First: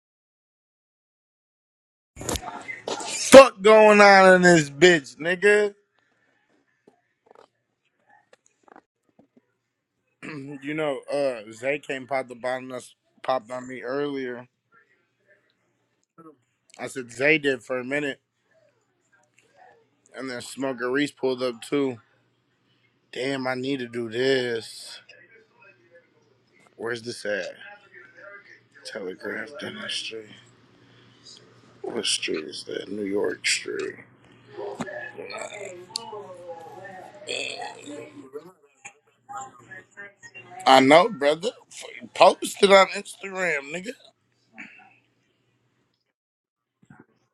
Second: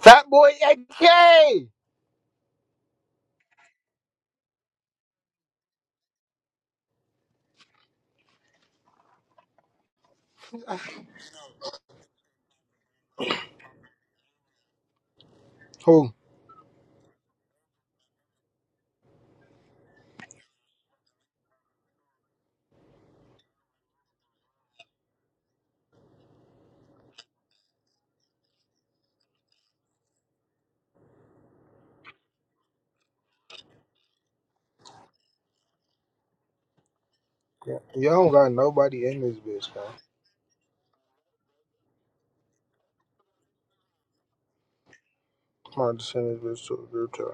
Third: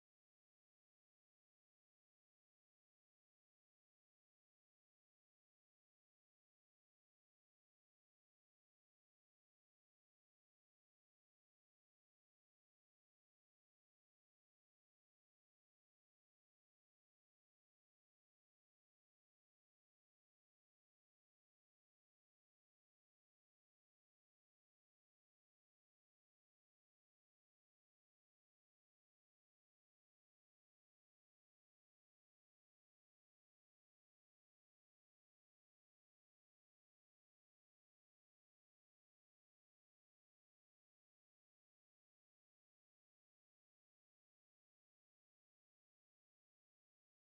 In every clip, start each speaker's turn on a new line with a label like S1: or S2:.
S1: Fat boy AK.
S2: fuck going on in this bitch, nigga? You know, uh, Zay came popped up on us, popped on me earlier.
S1: Who?
S2: I said Zay did for a minute, and then Smoker Reese pulled up too. Damn, I need to do this. Where's this at? Telegraph Dentistry. What street is that? New York Street.
S1: Y'all don't got nobody in this bitch, man.
S2: I know, brother. F- Post it on Instagram, nigga.
S1: Come on, just send this bitch to a group chat.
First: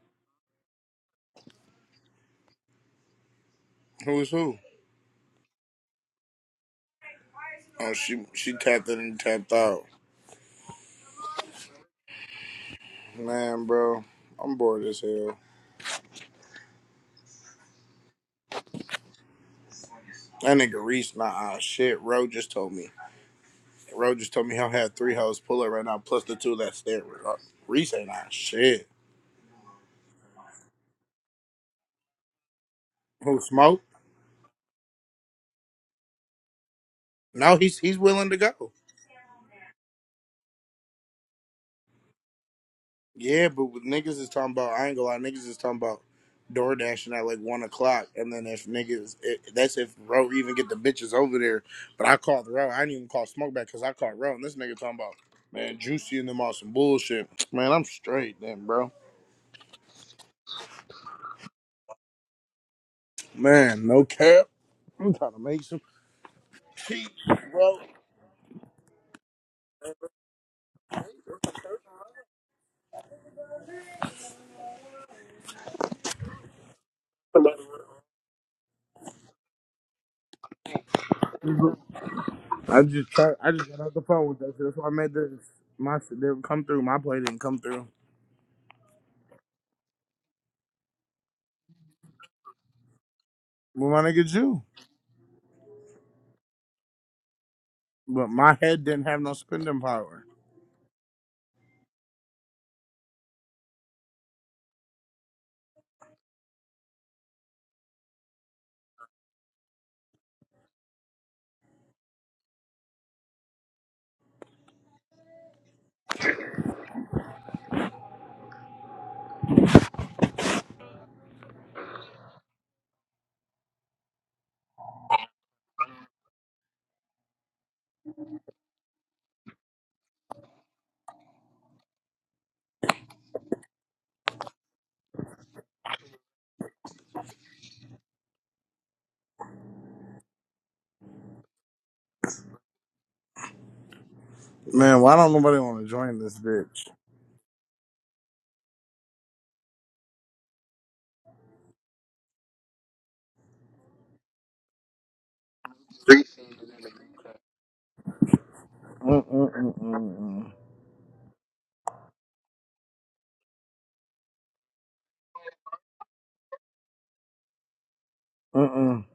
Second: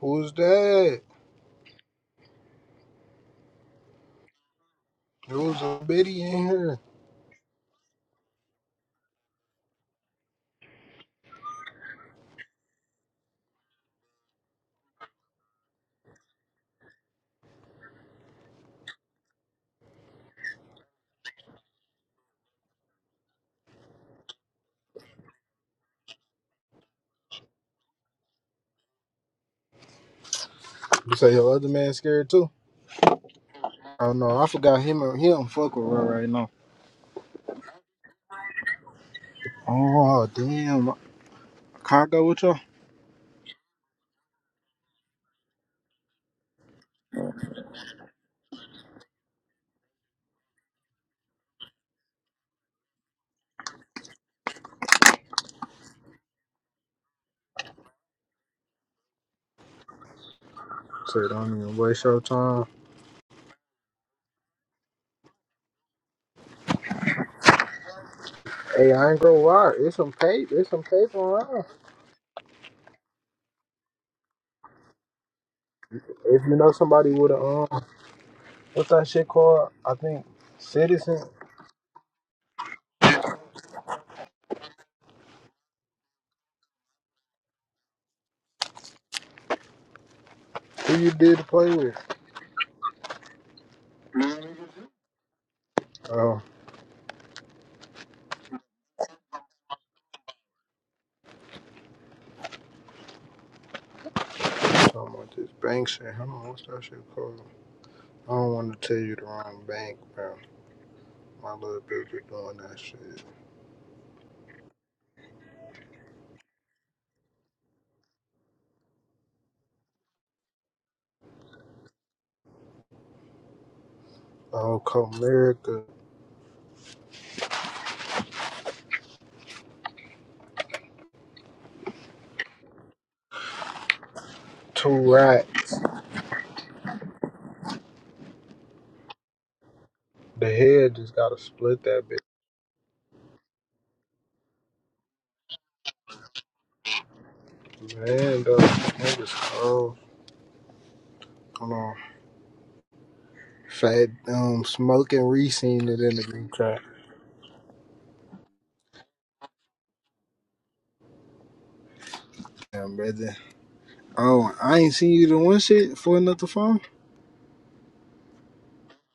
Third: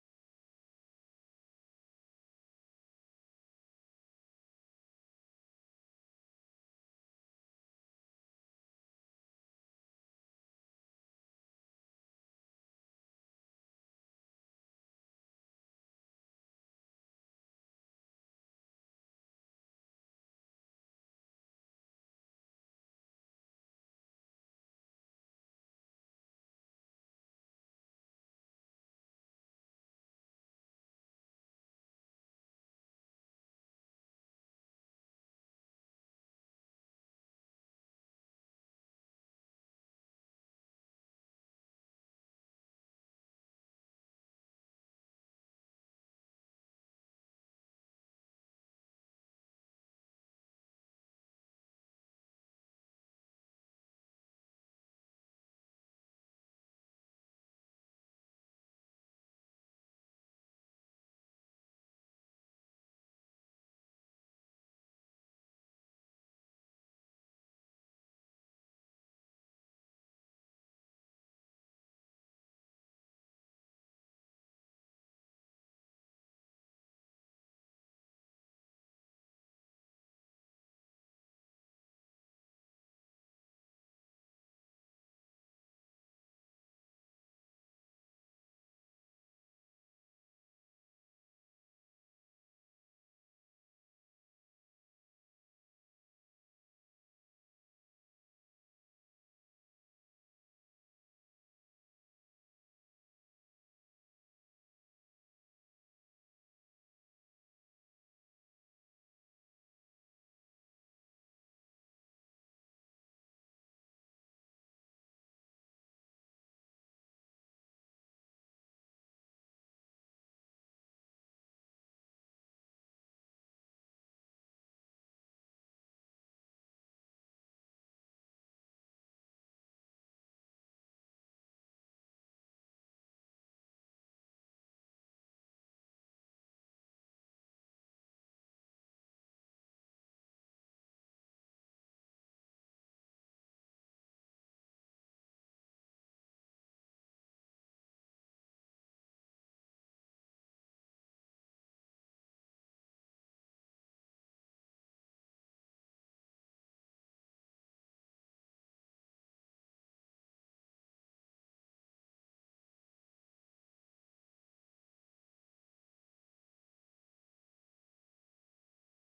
S1: Who's that?
S2: Who's who?
S1: There was a bitty in here.
S2: Oh, she she tapped in and tapped out. Man, bro, I'm bored as hell. That nigga Reese, nah, ah, shit. Ro just told me. Ro just told me he'll have three hoes pull up right now, plus the two that's there. Reese ain't nah, shit.
S1: You say your other man scared too?
S2: Who smoke?
S1: I don't know. I forgot him. He don't fuck with her right now.
S2: No, he's he's willing to go.
S1: Oh damn. Can I go with y'all?
S2: Yeah, but with niggas is talking about, I ain't gonna lie, niggas is talking about door dashing at like one o'clock, and then if niggas, it, that's if Ro even get the bitches over there. But I called Ro. I didn't even call Smoke back because I called Ro, and this nigga talking about, man, Juicy and them on some bullshit. Man, I'm straight then, bro.
S1: Say don't even waste your time.
S2: Man, no cap. I'm trying to make some. bro.
S1: Hey, I ain't gonna lie. It's some tape. It's some tape around. If you know somebody with a um, what's that shit called? I think citizen.
S2: I just tried. I just got off the phone with that shit. That's why I made this. My shit didn't come through. My play didn't come through.
S1: Who you did to play with?
S2: Well, my nigga, you.
S1: Oh.
S2: But my head didn't have no spending power.
S1: I don't want this bank shit. Hold on, what's that shit called? I don't want to tell you the wrong bank, bro. My little bitch is doing that shit. Oh, Comerica, two racks. The head just gotta split that
S2: Man, why don't nobody want to join this bitch?
S1: bitch. Man, though, niggas cold. Come on. Fat, um, smoking re-seen it in the green crack.
S2: Mm-mm-mm-mm-mm.
S1: Damn, brother. Oh, I ain't seen you the one shit for another phone.
S2: Mm-mm.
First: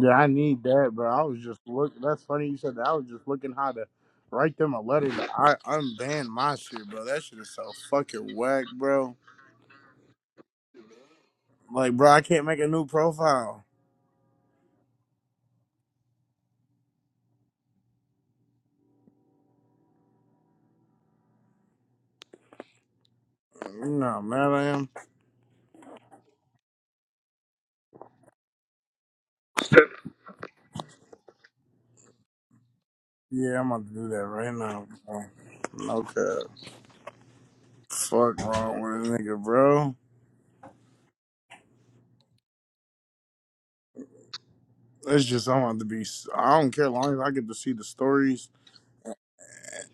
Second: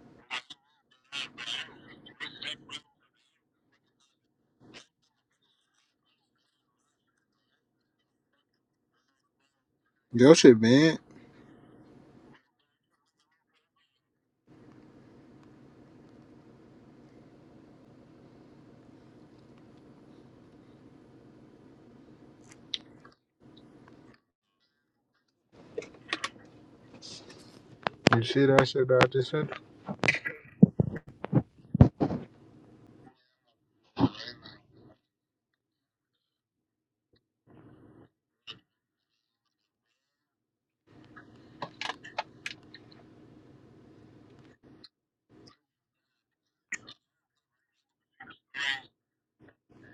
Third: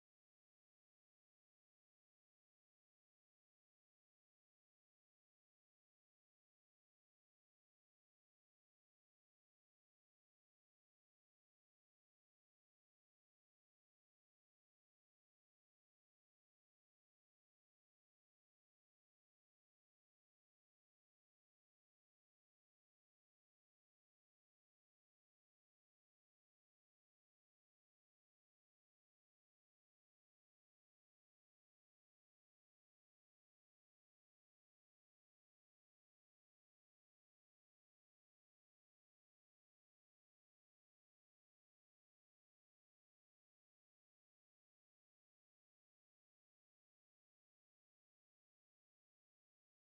S2: Yeah, I need that, bro. I was just looking. That's funny you said that. I was just looking how to write them a letter to I unban my shit, bro. That shit is so fucking whack, bro.
S1: Yo, shit, man.
S2: Like, bro, I can't make a new profile. You know, how mad I am.
S1: You see that shit that I just said?
S2: Yeah, I'm about to do that right now, bro. No cap. Fuck wrong with a nigga, bro. It's just I'm about to be. I don't care long as I get to see the stories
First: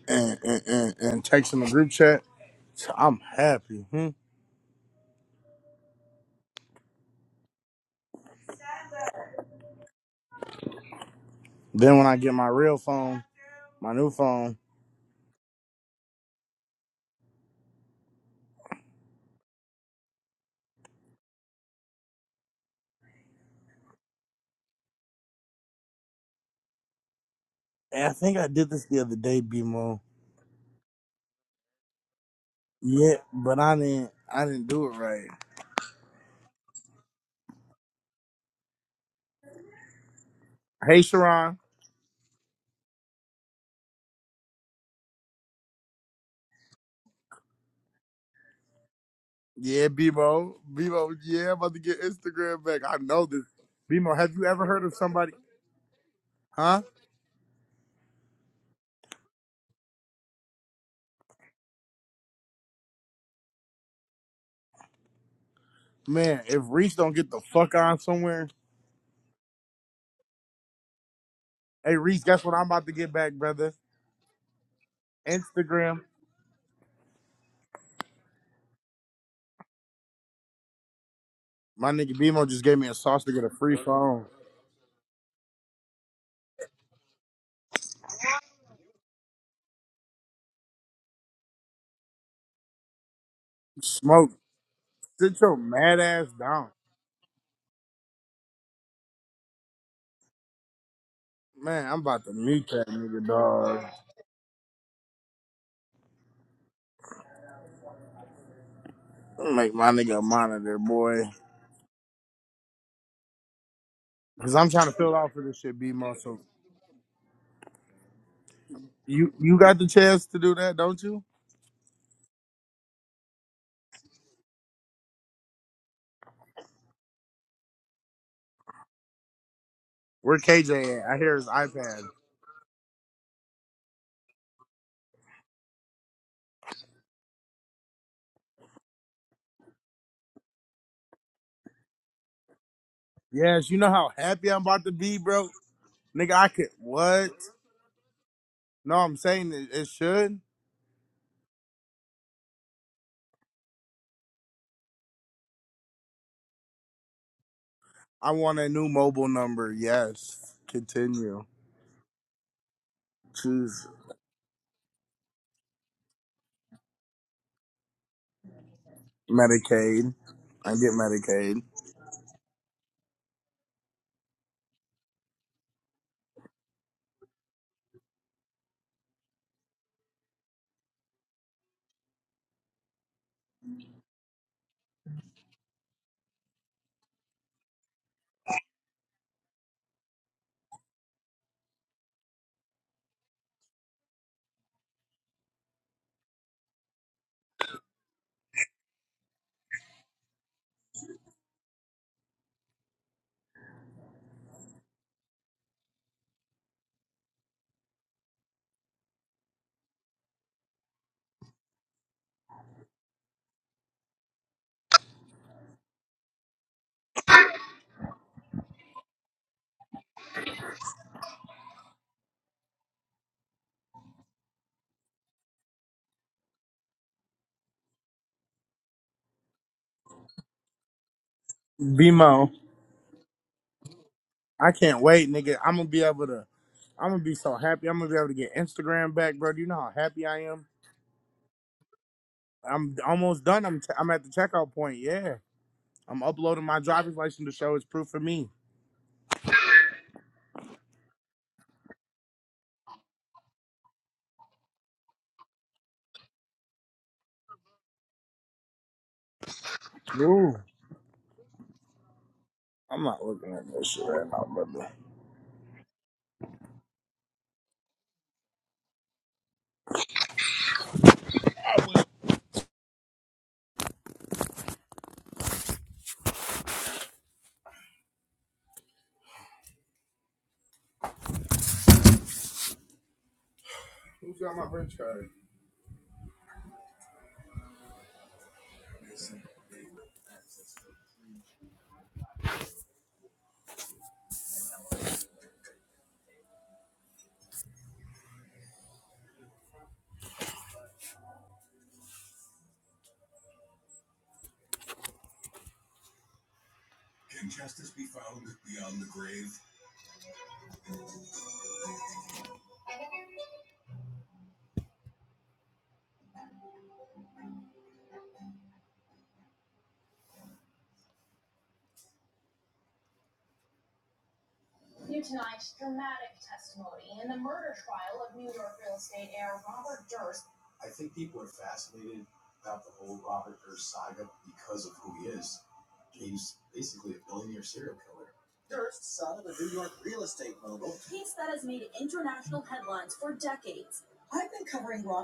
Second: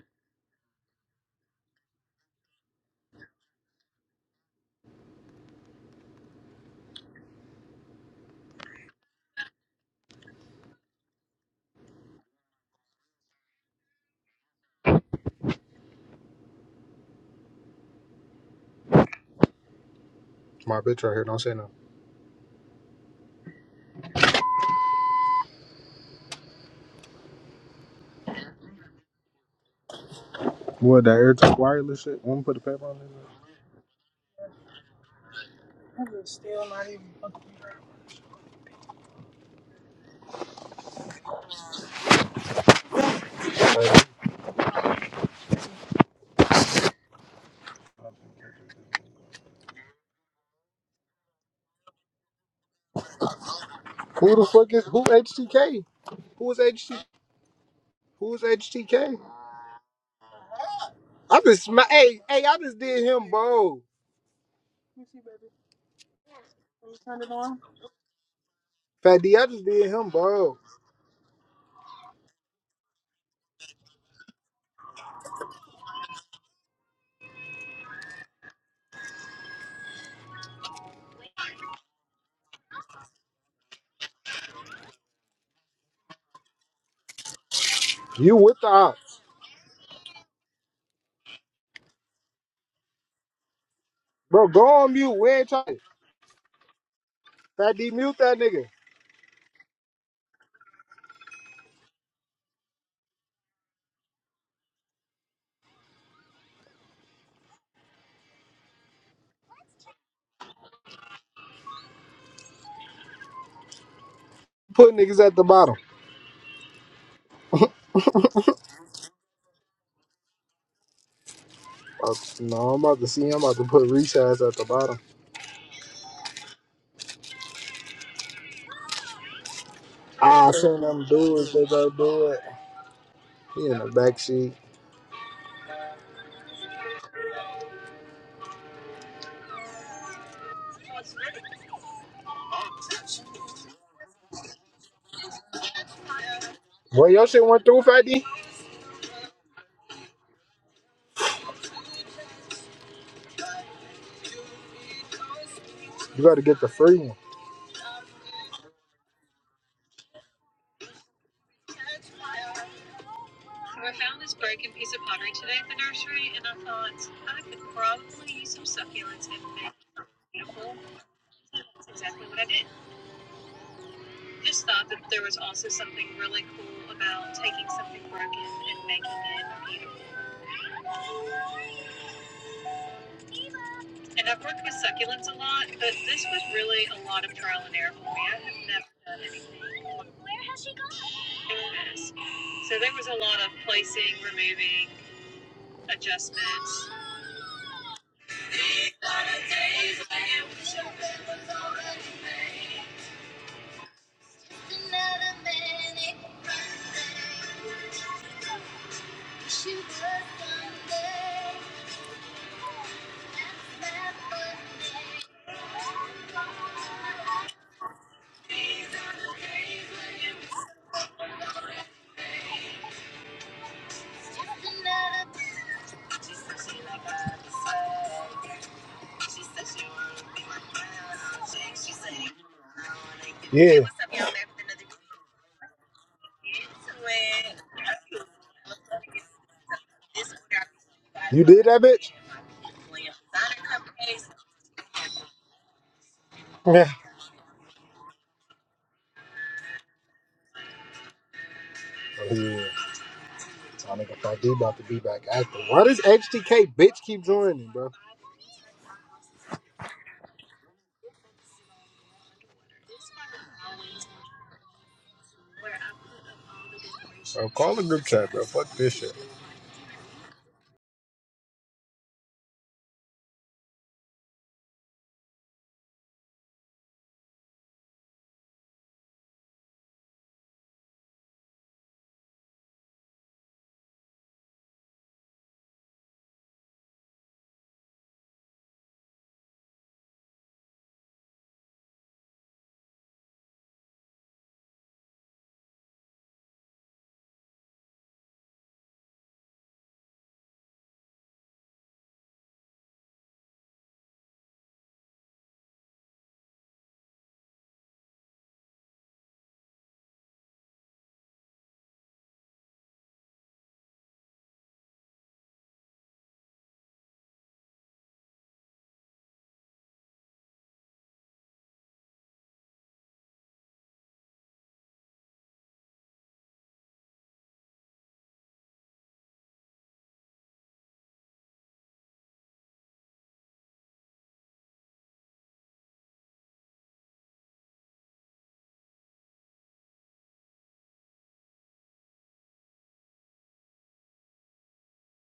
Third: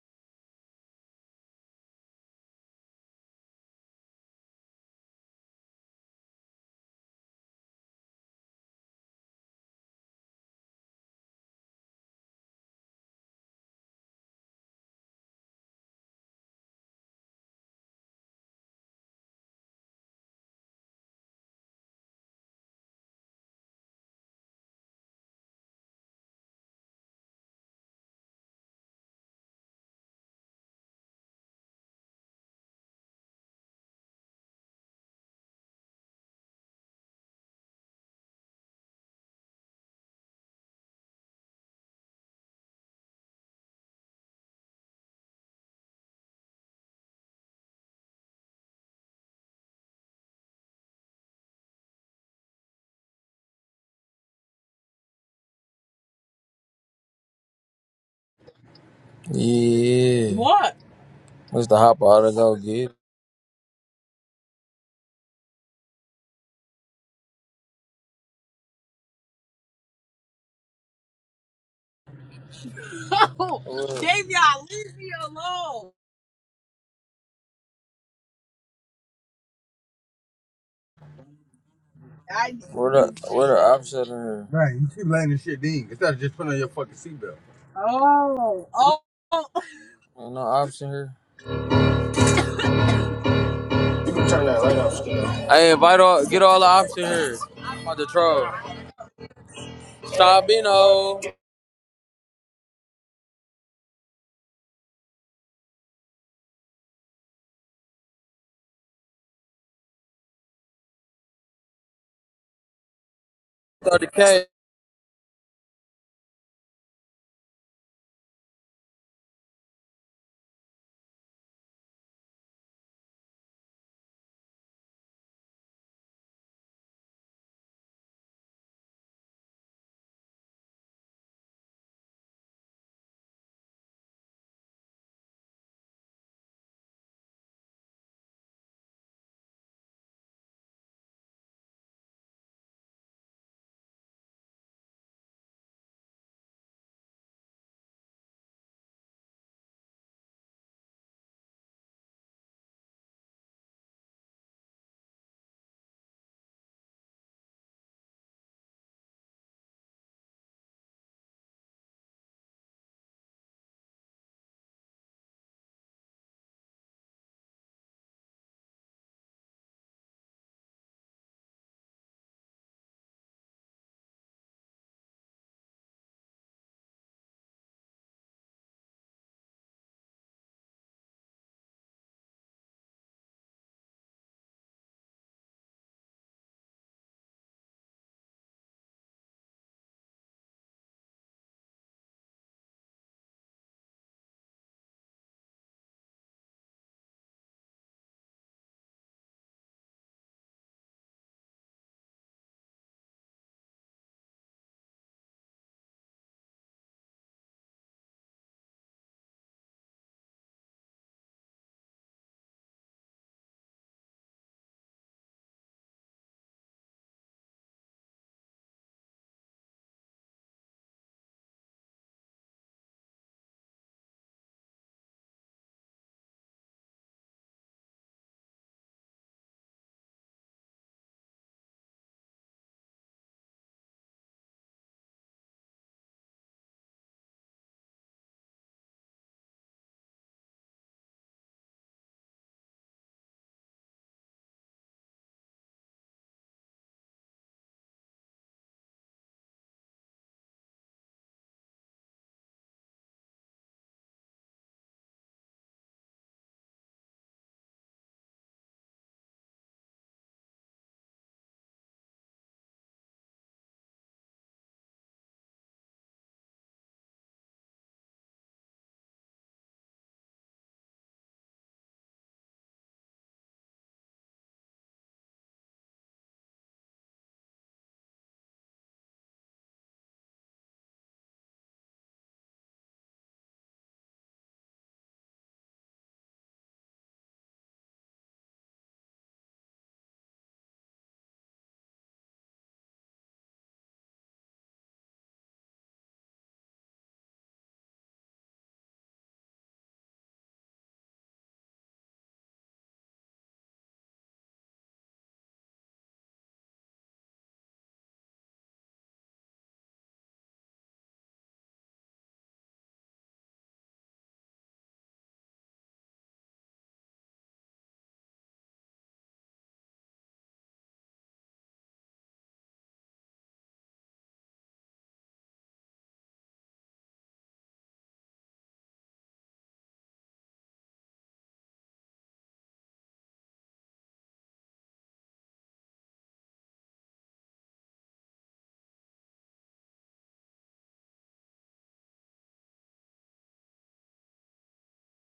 S2: and and and, and text in the group chat. I'm happy. Hmm? Then when I get my real phone, my new phone,
S1: My bitch right here, don't say no.
S2: and I think I did this the other day, BMO.
S1: What, that AirTalk wireless shit? Wanna put the paper on
S2: Yeah, but I didn't. I didn't do it right. Hey, Sharon.
S1: it?
S2: Yeah, Bebo. Bebo. Yeah, I'm about to get Instagram back. I know this. Bemo, have
S1: Who the
S2: you ever
S1: fuck
S2: heard
S1: is
S2: of
S1: who
S2: somebody?
S1: HTK? Who is
S2: Huh?
S1: HT? Who is HTK?
S3: Yeah. What?
S1: I just
S3: What's the
S1: sma-
S3: hop
S1: hey
S3: out to
S1: hey I
S3: go
S1: just
S3: get? it.
S1: did him bro.
S2: Man, if Reese don't get the fuck on somewhere,
S1: Fat D, I just did him bro.
S2: hey Reese, guess what I'm about to get back,
S3: Oh,
S2: brother?
S3: What Davey, I leave me alone.
S2: Instagram. My nigga BMO
S3: I
S2: just gave me
S3: what
S2: a sauce to
S3: the
S2: get
S3: what
S2: a
S3: the
S2: free
S3: option
S2: phone.
S3: here.
S1: You with the
S3: oh oh.
S1: ops.
S3: Ain't no option here.
S2: Smoke.
S1: Bro, go on mute. We
S2: Sit
S1: ain't
S2: your
S3: Hey,
S1: trying.
S2: mad
S3: invite all
S2: ass
S3: get all the
S2: down.
S3: option here.
S1: Fat
S3: I'm
S1: D
S3: about to
S1: mute that
S3: troll.
S1: nigga.
S3: Sabino,
S2: Man, I'm about to mute that nigga, dog. Make my nigga a monitor, boy.
S3: 30k.
S2: Cause I'm trying to
S1: Put
S2: fill
S1: niggas
S2: out
S1: at
S2: for
S1: the
S2: this
S1: bottom.
S2: shit, BMO. So you you got the chance to do that, don't you?
S1: Uh, no, I'm about to see. I'm about to put resize at the bottom.
S2: Where
S1: Ah, I seen
S2: KJ
S1: them
S2: at? I hear his
S1: dudes. They go
S2: iPad.
S1: do it. He in the back seat.
S2: Yes, you know how happy I'm about to be, bro. Nigga, I could
S1: Boy, your
S2: what?
S1: shit went through, Fat D.
S2: No, I'm saying it, it should.
S1: You got to get the free one.
S2: I want a new mobile number. Yes. Continue. Choose Medicaid. I get Medicaid. BMO.
S1: Yeah,
S2: I can't wait, nigga. I'm gonna be able to. I'm gonna be so happy. I'm gonna be able to get Instagram back, bro. Do you know how happy I am?
S1: you did that, bitch.
S2: I'm almost done. I'm t- I'm at the checkout point. Yeah. I'm uploading my
S1: Yeah.
S2: driver's license to show it's proof for me.
S1: Oh, Yeah. I think if I do about to be back active. Why does HTK bitch keep joining, bro?
S2: Ooh. I'm not looking at this shit right now, brother.
S1: Bro, call the group chat, bro. Fuck this shit.
S2: Who's got my French card?